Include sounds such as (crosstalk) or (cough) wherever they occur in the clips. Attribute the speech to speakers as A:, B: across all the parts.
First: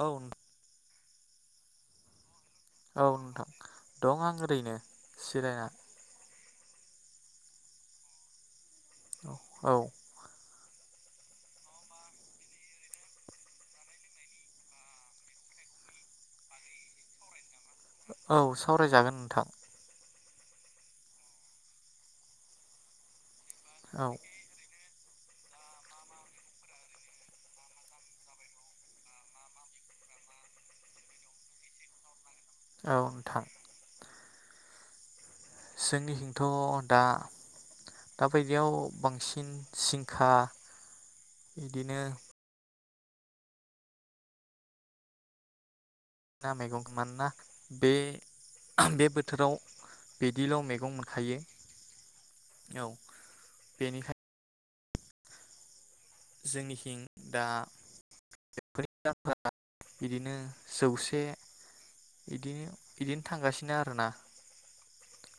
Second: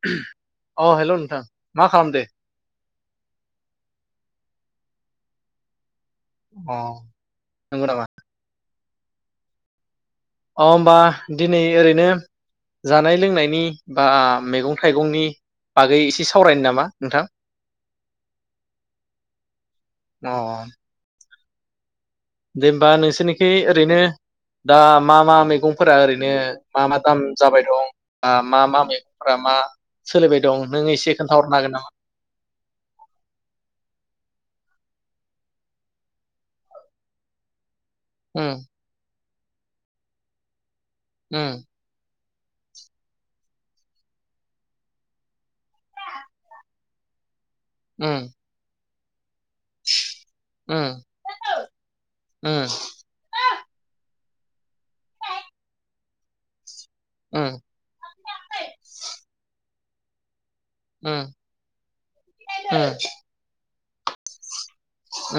A: औ
B: (unintelligible) अह हेल' नोंथां। मा खालाम दो?
A: औ नोंथां दं आं ओरैनो जिरायना।
B: अ नंगौ नामा?
A: औ
B: अ होनबा दिनै ओरैनो जानाय लोंनायनि बा मैगं थाइगंनि बागै एसे सावरायनो नामा नोंथां।
A: औ सावरायजागोन नोंथां।
B: अ अ। दे होनबा नोंसो ओरैनो
A: औ
B: दा मा मा मैगंफोरा ओरैनो मा मा दाम जाबाय दं बा मा मा मैगंफोरा मा सोलिबाय दं नों एसे खोन्थाहरनो हागोन नामा?
A: औ नोंथां जोंनिथिंथ' दा। दा बायदियाव बांसिन सिंखा। इदिनो ना मेगंखौ मानोना बे
B: ओम।
A: (unintelligible) बोथोराव बिदिल'
B: उम
A: मैगं मोनखायो
B: उम
A: औ बेनिखायनो जोंनि
B: उम
A: (unintelligible) बिदिनो जौसे
B: उम
A: इदिनो इदिनो थांगासिनो आरो (unintelligible) औ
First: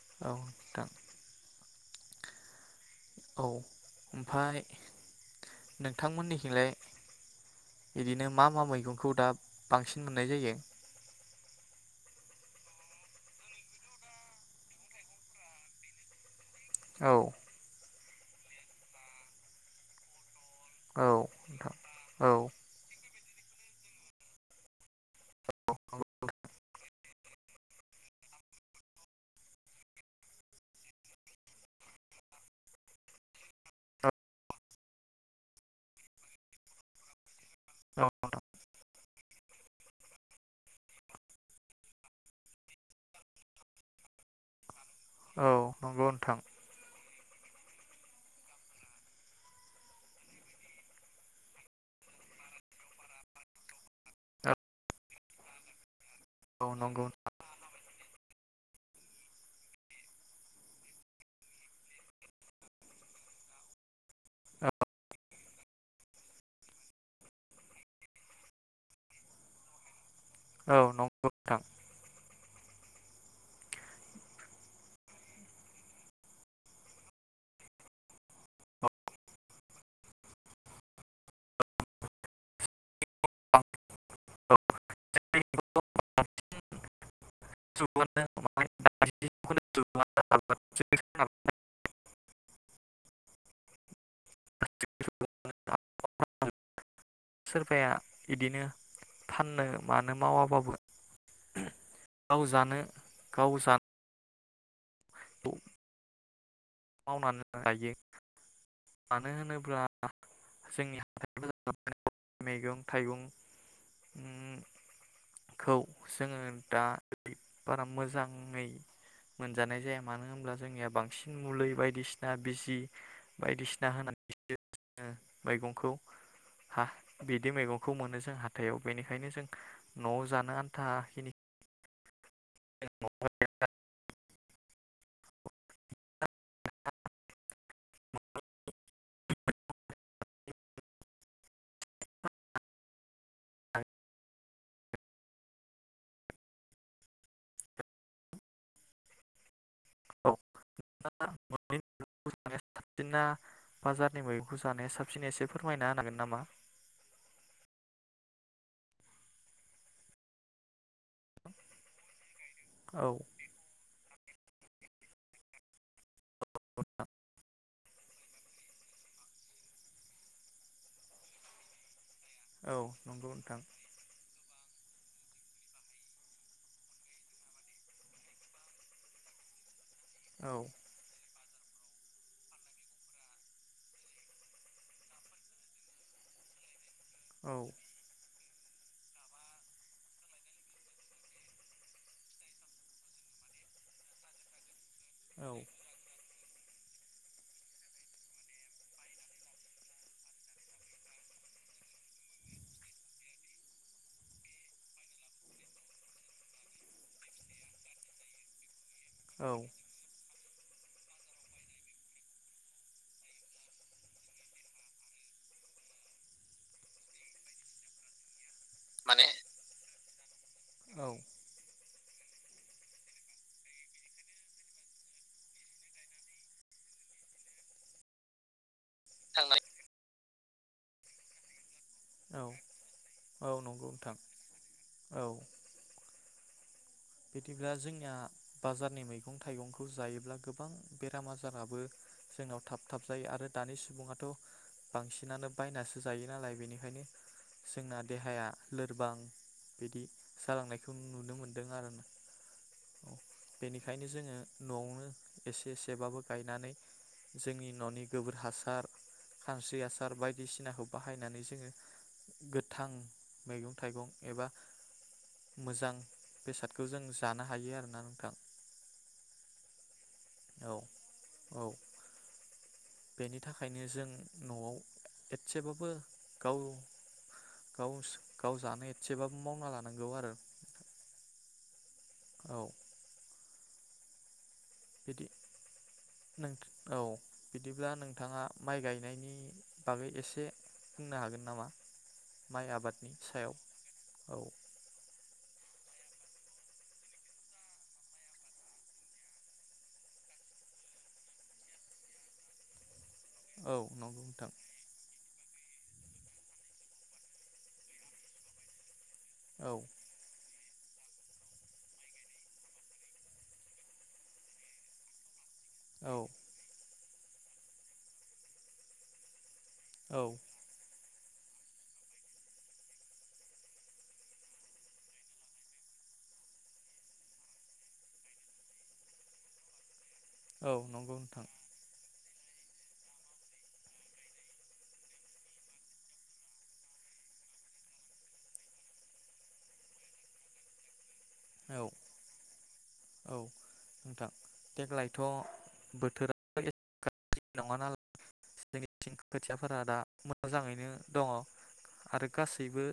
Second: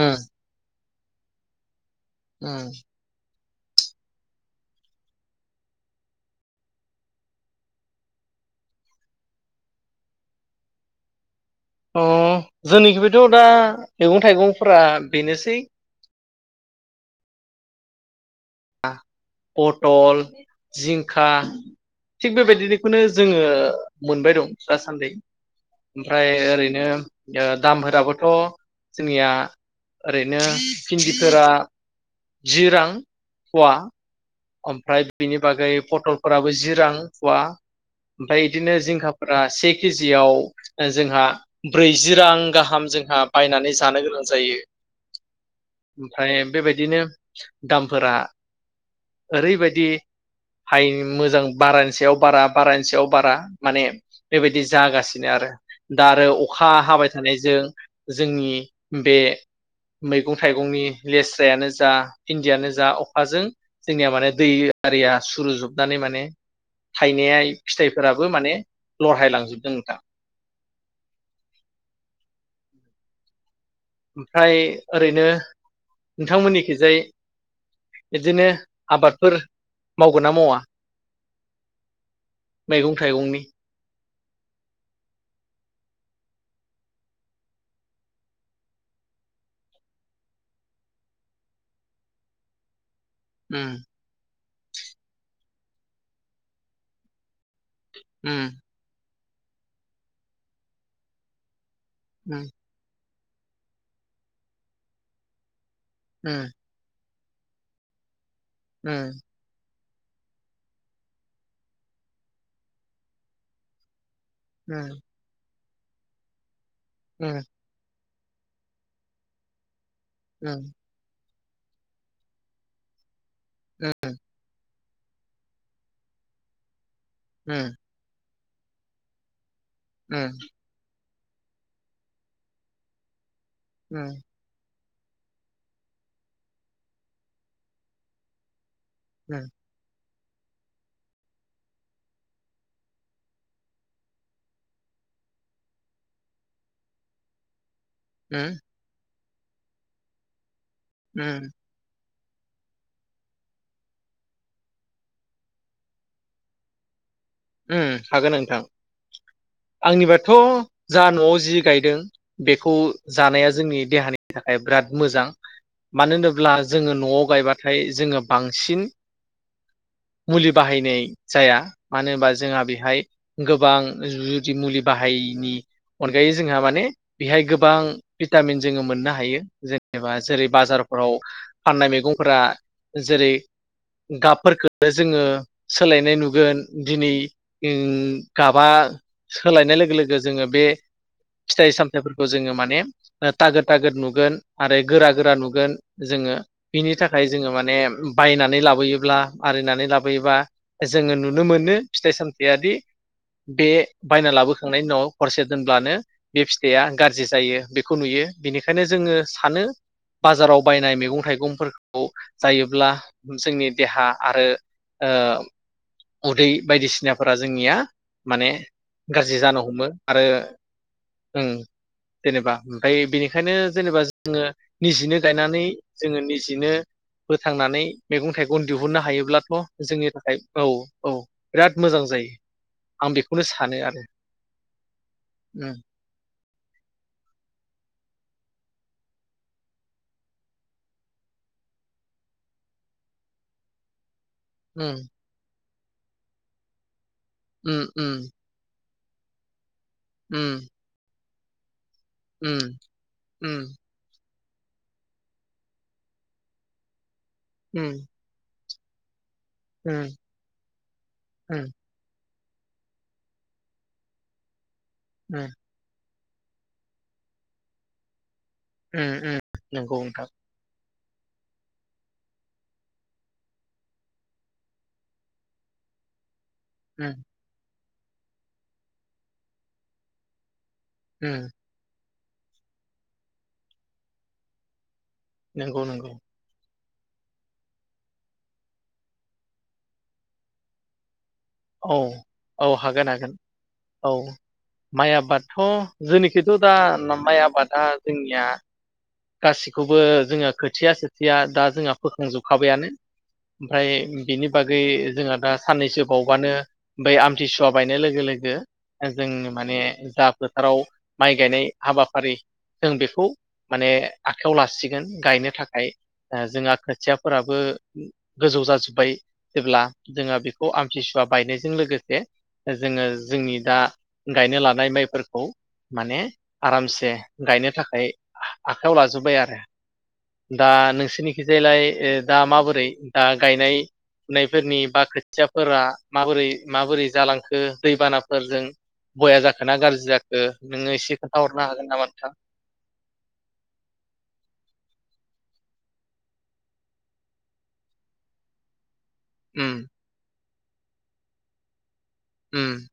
B: उम
A: नोंथां।
B: ओम।
A: औ ओमफ्राय नोंथांमोननिथिलाय बिदिनो मा-मा मैगंखौ दा बांसिन मोननाय जायो।
B: अ जोंनिखि बेथ' दा मैगं थाइगंफोरा बेनोसै।
A: औ।
B: पटल।
A: औ
B: जिंखा
A: नोंथां औ
B: थिग बेबायदिनो जोङो मोनबाय दं दासान्दि ओमफ्राय ओरैनो दामफोराबोथ' जोंनिया ओरैनो भिन्दिफोरा जि रां पवा। ओमफ्राय बिनि बागै पटलफोराबो जि रां फवा
A: औ
B: ओमफ्राय बिदिनो जिंखा फ्रा से केजियाव जोंहा ब्रैजि रां गाहाम जोंहा बायनानै जानो गोनां जायो।
A: औ नंगौ नोंथां
B: ओमफ्राय बेबायदिनो दामफोरा ओरैबायदि हाय मोजां बारानि सायाव बारा बारानि सायाव बारा माने बेबायदि जागासिनो आरो। दा आरो
A: औ
B: अखा
A: नंगौ
B: हाबाय थानायजों जोंनि बे मैगं थाइगंनि लेस्रायानो जा बिन्दियानो जा अखाजों जोंनिया माने दै आरिया सुरुजोबनानै माने थायनाया फिथाइफोराबो माने लरह्रायलांजोबदों नोंथां।
A: औ नंगौ नोंथां
B: ओमफ्राय ओरैनो नोंथांमोननिखिजाय बिदिनो आबादफोर मावगोन ना मावा मैगं थाइगंनि?
A: (unintelligible)
B: ओम।
A: (inaudible) फाया
B: उम
A: इदिनो फाननो मानो मावाबाबो गाव
B: उम
A: जानो गाव जानो औ।
B: होम
A: मावनानै गायो।
B: उम
A: मानो होनोब्ला जोंनि (inaudible) मैगं थाइगं
B: उम
A: खौ जोङो दा बारा मोजां मुङै मोनजानाय जाया मानो होनब्ला
B: उम
A: जोंनिया बांसिन मुलै बायदिसिना बिजि। बायदिसिना होनानै बिसो ओ मैगंखौ हा। बिदि
B: उम
A: मैगंखौ मोनो जोंहा थायाव बेनिखायनो जों
B: उम
A: न'आव जानो आन्था खिनि (unintelligible)
B: उम उम उम
A: औ। (unintelligible)
B: उम
A: (unintelligible) साबसिना बाजारनि मैगंखौ जानाया साबसिन एसे फोरमायना होनांगोन नामा?
B: उम हागोन नोंथां आंनिबाथ' जा न'आव जि गायदों बेखौ
A: औ
B: जानाया जोंनि देहानि थाखाय बिराद मोजां मानो होनो ब्ला जोङो न'आव गायबा नाथाय जोङो बांसिन मुलि बाहायनाय जाया मानो होनबा जोंहा
A: औ
B: बेहाय
A: नंगौ नोंथां
B: गोबां जु मुलि बाहायिनि अनगायै जोंहा माने बेहाय गोबां भिटामिन जोङो मोननो हायो जे एबा जेरै
A: औ
B: बाजारफोराव फाननाय मैगंफोरा जेरै गाबफोरखौ जोङो सोलायनाय नुगोन दिनै उम।
A: औ
B: गाबा सोलायनाय लोगो लोगो जोङो बे फिथाइ सामथाइफोरखौ जोङो माने थागोद थागोद नुगोन आरो गोरा गोरा नुगोन जोङो बिनि थाखाय जोङो माने बायनानै लाबोयोब्ला आरिनानै लाबोयोब्ला जोङो नुनो मोनो फिथाइ सामथायादि बे बायना लाबोखांनायनि उनाव हरसे दोनब्लानो बे फिथाइया गाज्रि जायो बेखौ नुयो बेनिखायनो। बेखायनो जोङो
A: औ
B: सानो। बाजाराव बायनाय मैगं थाइगंफोरखौ जायोब्ला जोंनि देहा आरो ओ उदै बायदिसिनाफोरा जोंनिया माने। गाज्रि जानो हमो। आरो।
A: औ
B: उम। जेनेबा ओमफ्राय बेनिखायनो जेनेबा जोङो निजिनो गायनानै जोङो निजिनो फोथांनानै मैगं थाइगं। दिहुननो हायोब्लाथ' जोंनि थाखाय। औ औ राद मोजां जायो आं बेखौनो
A: औ
B: सानो
A: नंगौ
B: आरो
A: नोंथां औ
B: उम।
A: बिदिब्ला जोंनिया बाजारनि मैगं थाइगंखौ जायोब्ला गोबां बेराम आजाराबो जोंनाव थाब थाब जायो आरो दानि सुबुङाथ'
B: उम
A: बांसिनानो बायनासो जायो नालाय बेनिखायनो
B: उम
A: जोंना
B: उम
A: देहाया लो बां बिदि
B: उम
A: जालांनायखौ नुनो मोन दों आरोना
B: उम
A: औ
B: उम।
A: बेनिखायनो जोङो न'आवनो एसे एसेबाबो गायनानै जोंनि
B: उम
A: न'नि गोबोर हासार खानस्रि
B: उम
A: हासार बायदिसिनाखौ बाहायनानै
B: उम
A: जोङो गोथां मैगं थाइगं एबा मोजां। बेसाद खौ जों जानो हायो आरोना नोंथां।
B: उम उम नोंगौ नोंथां।
A: औ बेनि थाखायनो जों न'आव एथसेबाबो गाव
B: उम।
A: गाव गाव जानो एथसेबाबो मावना लानांगौ आरो।
B: उम।
A: औ। बिदि
B: नंगौ नंगौ
A: (unintelligible) औ बिदिब्ला नोंथाङा माइ गायनायनि बागै एसे बुंनो हागोन नामा
B: औ
A: माइ
B: औ हागोन
A: आबादनि
B: हागोन
A: सायाव
B: औ माइ आबादथ' जोंनिखिथ' दा माइ आबादा जोंनिया गासिखौबो जोङो खोथिया सोथिया दा जोंहा फोखांजोबखाबायानो
A: औ
B: ओमफ्राय
A: नंगौ
B: बिनि
A: नोंथां
B: बागै जोंहा दा साननैसो बाव आनो बै आमथिसुवा बायनाय लोगो लोगो ओ जोंनो
A: औ
B: माने जाफोर थाराव माइ गायनाय हाबाफारि जों बेखौ माने आखायाव लासिगोन गायनो था खाय
A: औ
B: ओ जोंहा खोथिया फोराबो गोजौ जाजोब्बाय जेब्ला
A: औ
B: जोङो बेखौ आम थिसुवा बायनायजों लोगोसे जोङो जोंनि दा गायनो लानाय माइफोरखौ माने आरामसे गायनो थाखाय आ-आखायाव लाजोब्बाय आरो। दा
A: औ नंगौ
B: नोंसोरनिखि
A: नोंथां
B: जायलाय ओ दा माबोरै दा गायनाय फुनायफोरनि बा खोथिया फोरा माबोरै माबोरै जालांखो दैबानाफोरजों बया जाखो ना गाज्रि जाखो नोंङो इसे
A: औ औ नोंथां देग लाइ थ बोथोराथ एसे गाज्रि नंङा नालाय खोथियाफोरा
B: उम
A: दा मोजाङैनो दंङ आरो गासैबो
B: उम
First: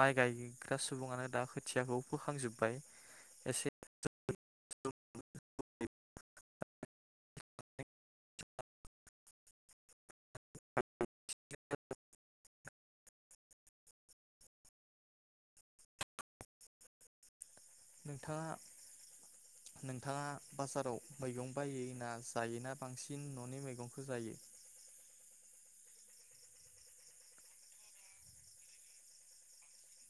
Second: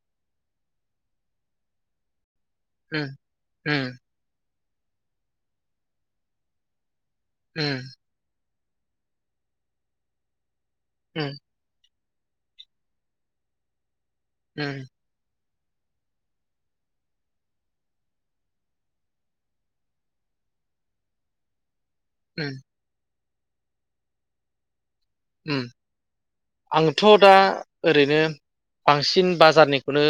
A: माइ गायग्रा सुबुंङानो दा खोथियाखौ फोखांजोब
B: ओम ओम। होम। होम।
A: (inaudible)
B: हुम
A: नोंथाङा नोंथाङा बाजाराव मैगं बायै
B: उम
A: जायोना बांसिन फिन न'नि मैगंखौ जायो।
B: उम आंथ दा ओरैनो बांसिन बाजारनिखौनो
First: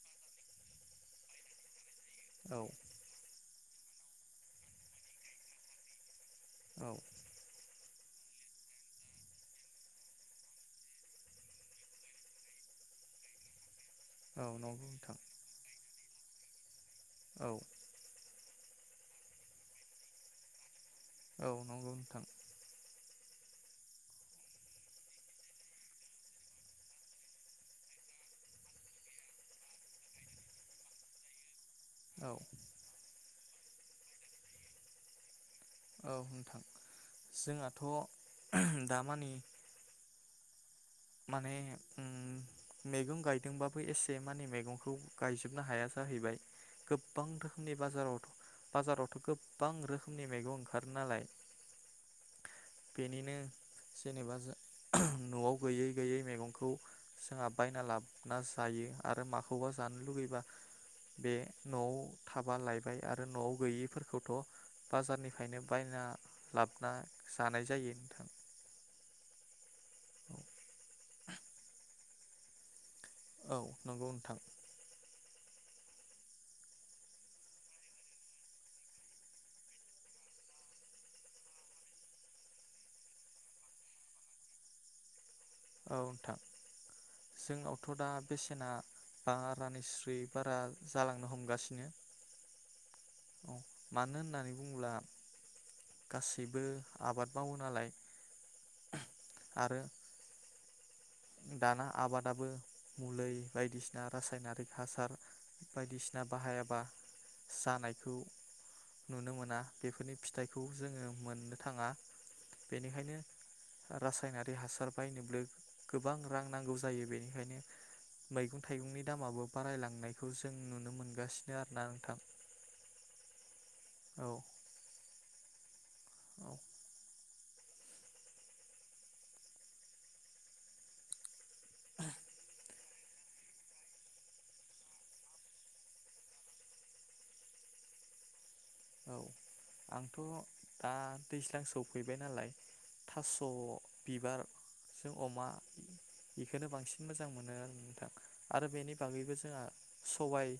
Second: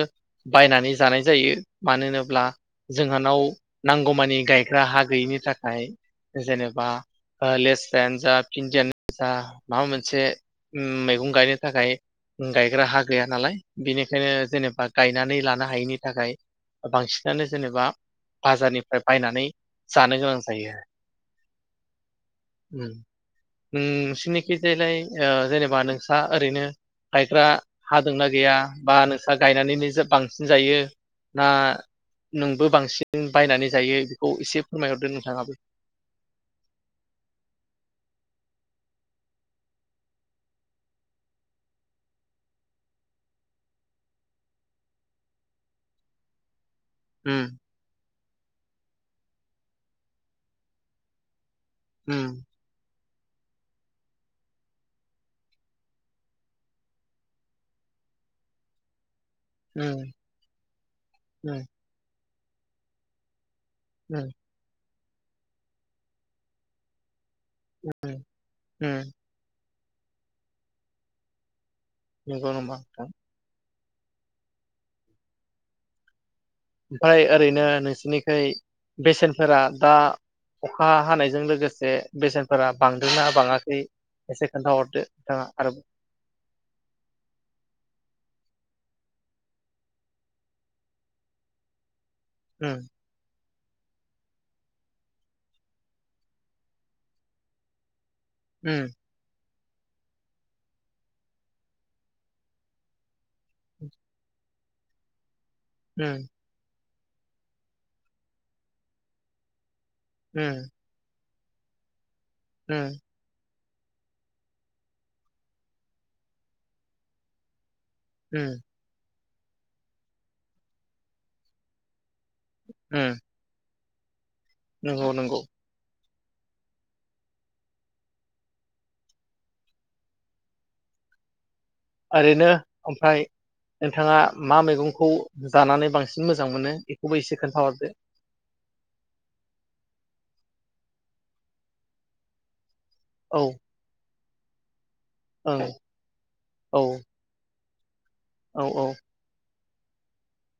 B: बायनानै जानाय जायो। मानो होनोब्ला
A: औ
B: जोंहानाव नांगौमानि गायग्रा हा गैयिनि थाखाय जेनेबा
A: औ
B: लेस जायान जा फिनदियानो जा माबा मोनसे मैगं गायनो थाखाय गायग्रा हा गैया नालाय बिनिखायनो
A: औ
B: जेनेबा
A: नंगौ नोंथां
B: गायनानै लानो हायिनि नि थाखाय बांसिनानो
A: औ
B: जेनेबा। बाजारनिफ्राय बायनानै जानो गोनां जायो।
A: औ नंगौ नोंथां
B: उम नोंसिनि खिजायलाय ओ जेनेबा नोंसा ओरैनो गायग्रा हादोंना गैया बा नोंसा गायनानैनो बांसिन जायो ना
A: औ
B: नोंबो बांसिन बायनानै जायो बेखौ एसे फोरमायहरदो नोंथाङाबो।
A: औ नोंथां जोंहाथ दामानि माने ओ मैगं गायदोंबाबो एसे मानि मैगंखौ गायजोबनो हाया जाहैबाय गोबां
B: उम
A: रोखोमनि बाजाराव बाजारावथ गोबां रोखोमनि मैगं ओंखारो नालाय
B: उम।
A: बेनिनो जेनेबा जा न'आव गैयै गैयै मैगंखौ जोंहा बायना लाबोना जायो। आरो माखौबा जानो
B: उम
A: लुुबैबा बे
B: उम
A: न'आव थाबा लायबाय आरो न'आव
B: उम
A: गैयिफोरखौथ' बाजारनिफ्रायनो बायना लाबोना जानाय जायो
B: उम
A: नोंथां।
B: (unintelligible) नंगौ नामा नोंथां?
A: औ नंगौ नोंथां।
B: ओमफ्राय ओरैनो नोंसिनिखै बेसेनफोरा दा अखा हानायजों लोगोसे बेसेनफोरा बांदोंना बाङाखै एसे खोन्थाहरदो। नोंथाङा आरोबाव
A: औ नोंथां जोंनावथ' दा बेसेना बा रानिस्रि बारा जालांनो हमगासिनो।
B: उम
A: मानो होननानै बुंङोब्ला गासैबो आबाद मावो नालाय।
B: उम
A: आरो दाना आबादाबो मुलै बायदिसिना रासायनारि हासार। बायदिसिना
B: उम
A: बाहायाबा जानायखौ नुनो मोना। बेफोरनि फिथाइखौ
B: उम
A: जोङो मोन थाङा
B: उम
A: बेनिखायनो। रासायनारि हासार बायनोब्लो गोबां रां नांगौ जायो बेनिखायनो
B: उम
A: मैगं थाइगंनि दामाबो बारायलांनायखौ जों नुनो मोनगासिनो आरो ना नोंथां
B: उम
A: औ
B: नंगौ नंगौ।
A: औ
B: ओरैनो ओमफाय नोंथाङा मा मैगंखौ जानानै बांसिन मोजां मोनो बेखौबो एसे खोन्थाहरदो
A: औ आंथ' दा दैज्लां सौफैबाय नालाय। थास'
B: औ
A: बिबार जों अमा
B: ओं
A: बेखौ
B: औ
A: बांसिन मोजां मोनो उम
B: औ
A: आरो
B: औ
A: बेनि बागैबो जोंहा सबाय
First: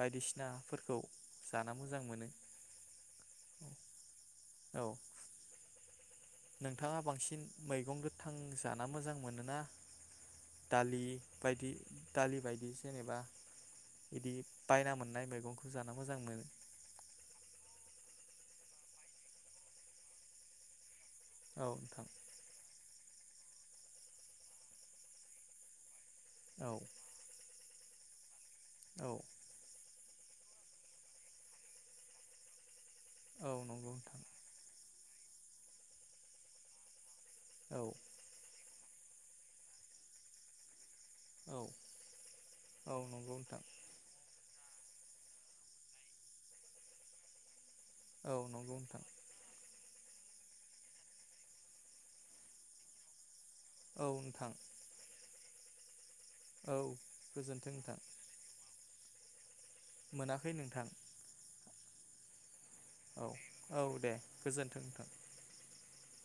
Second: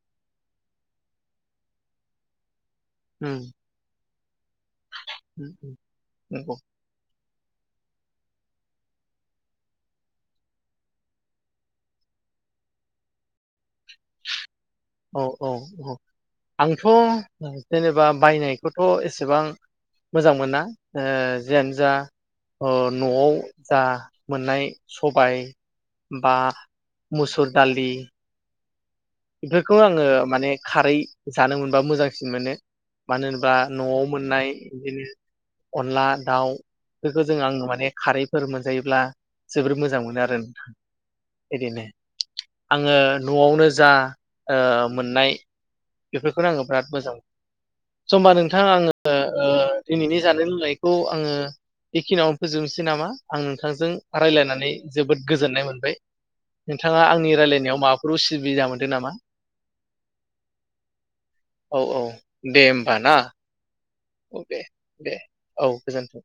A: बायदिसिनाफोरखौ जाना मोजां मोनो
B: उम
A: औ औ
B: (unintelligible)
A: नोंथाङा बांसिन मैगं गोथां जाना मोजां मोनोना दालि बायदि दालि बायदि जेनेबा बिदि बायना
B: औ
A: मोननाय
B: औ
A: मैगंखौ जाना
B: औ
A: मोजां मोनो
B: आंथ जेनेबा। बायनायखौथ एसेबां मोजां मोना। ओ
A: औ
B: जिआनोजा
A: नोंथां
B: अ नआव जा मोननाय सबाय बा
A: औ
B: मुसुर दालि।
A: औ
B: बेफोरखौ आङो माने खारै जानो मोनबा मोजांसिन मोनो। मानो होनोबा
A: नंगौ
B: नआव
A: नोंथां
B: मोननाय इदिनो अनला दाउ। बेखो जों आं
A: औ
B: माने खारैफोर मोन मोनजायोब्ला जोबोर मोजां मोनो आरो नोंथां।
A: औ
B: बिदिनो आङो
A: औ नंगौ नोंथां
B: नआवनो जा। ओ मोननाय बेफोरखौनो आङो बिराद मोजां
A: औ
B: मोन (unintelligible) नोंथा
A: नंगौ
B: आङो
A: नोंथां
B: ओ दिनैनि जानाय लोंनायखौ आङो बेखिनियावनो फोजोबनोसै नामा? आं नोंथांजों
A: औ नोंथां
B: रायलायनानै जोबोद गोजोननाय मोनबाय।
A: औ
B: नोंथाङा आंनि
A: गोजोन्थों
B: रायलायनायाव
A: नोंथां
B: माबाफोर उसुबिदा मोन (unintelligible) नामा?
A: मोनाखै नोंथां।
B: औ औ। दे होमबा ना।
A: औ औ
B: औ दे
A: गोजोन्थों नोंथां
B: दे औ। गोजोन्थों।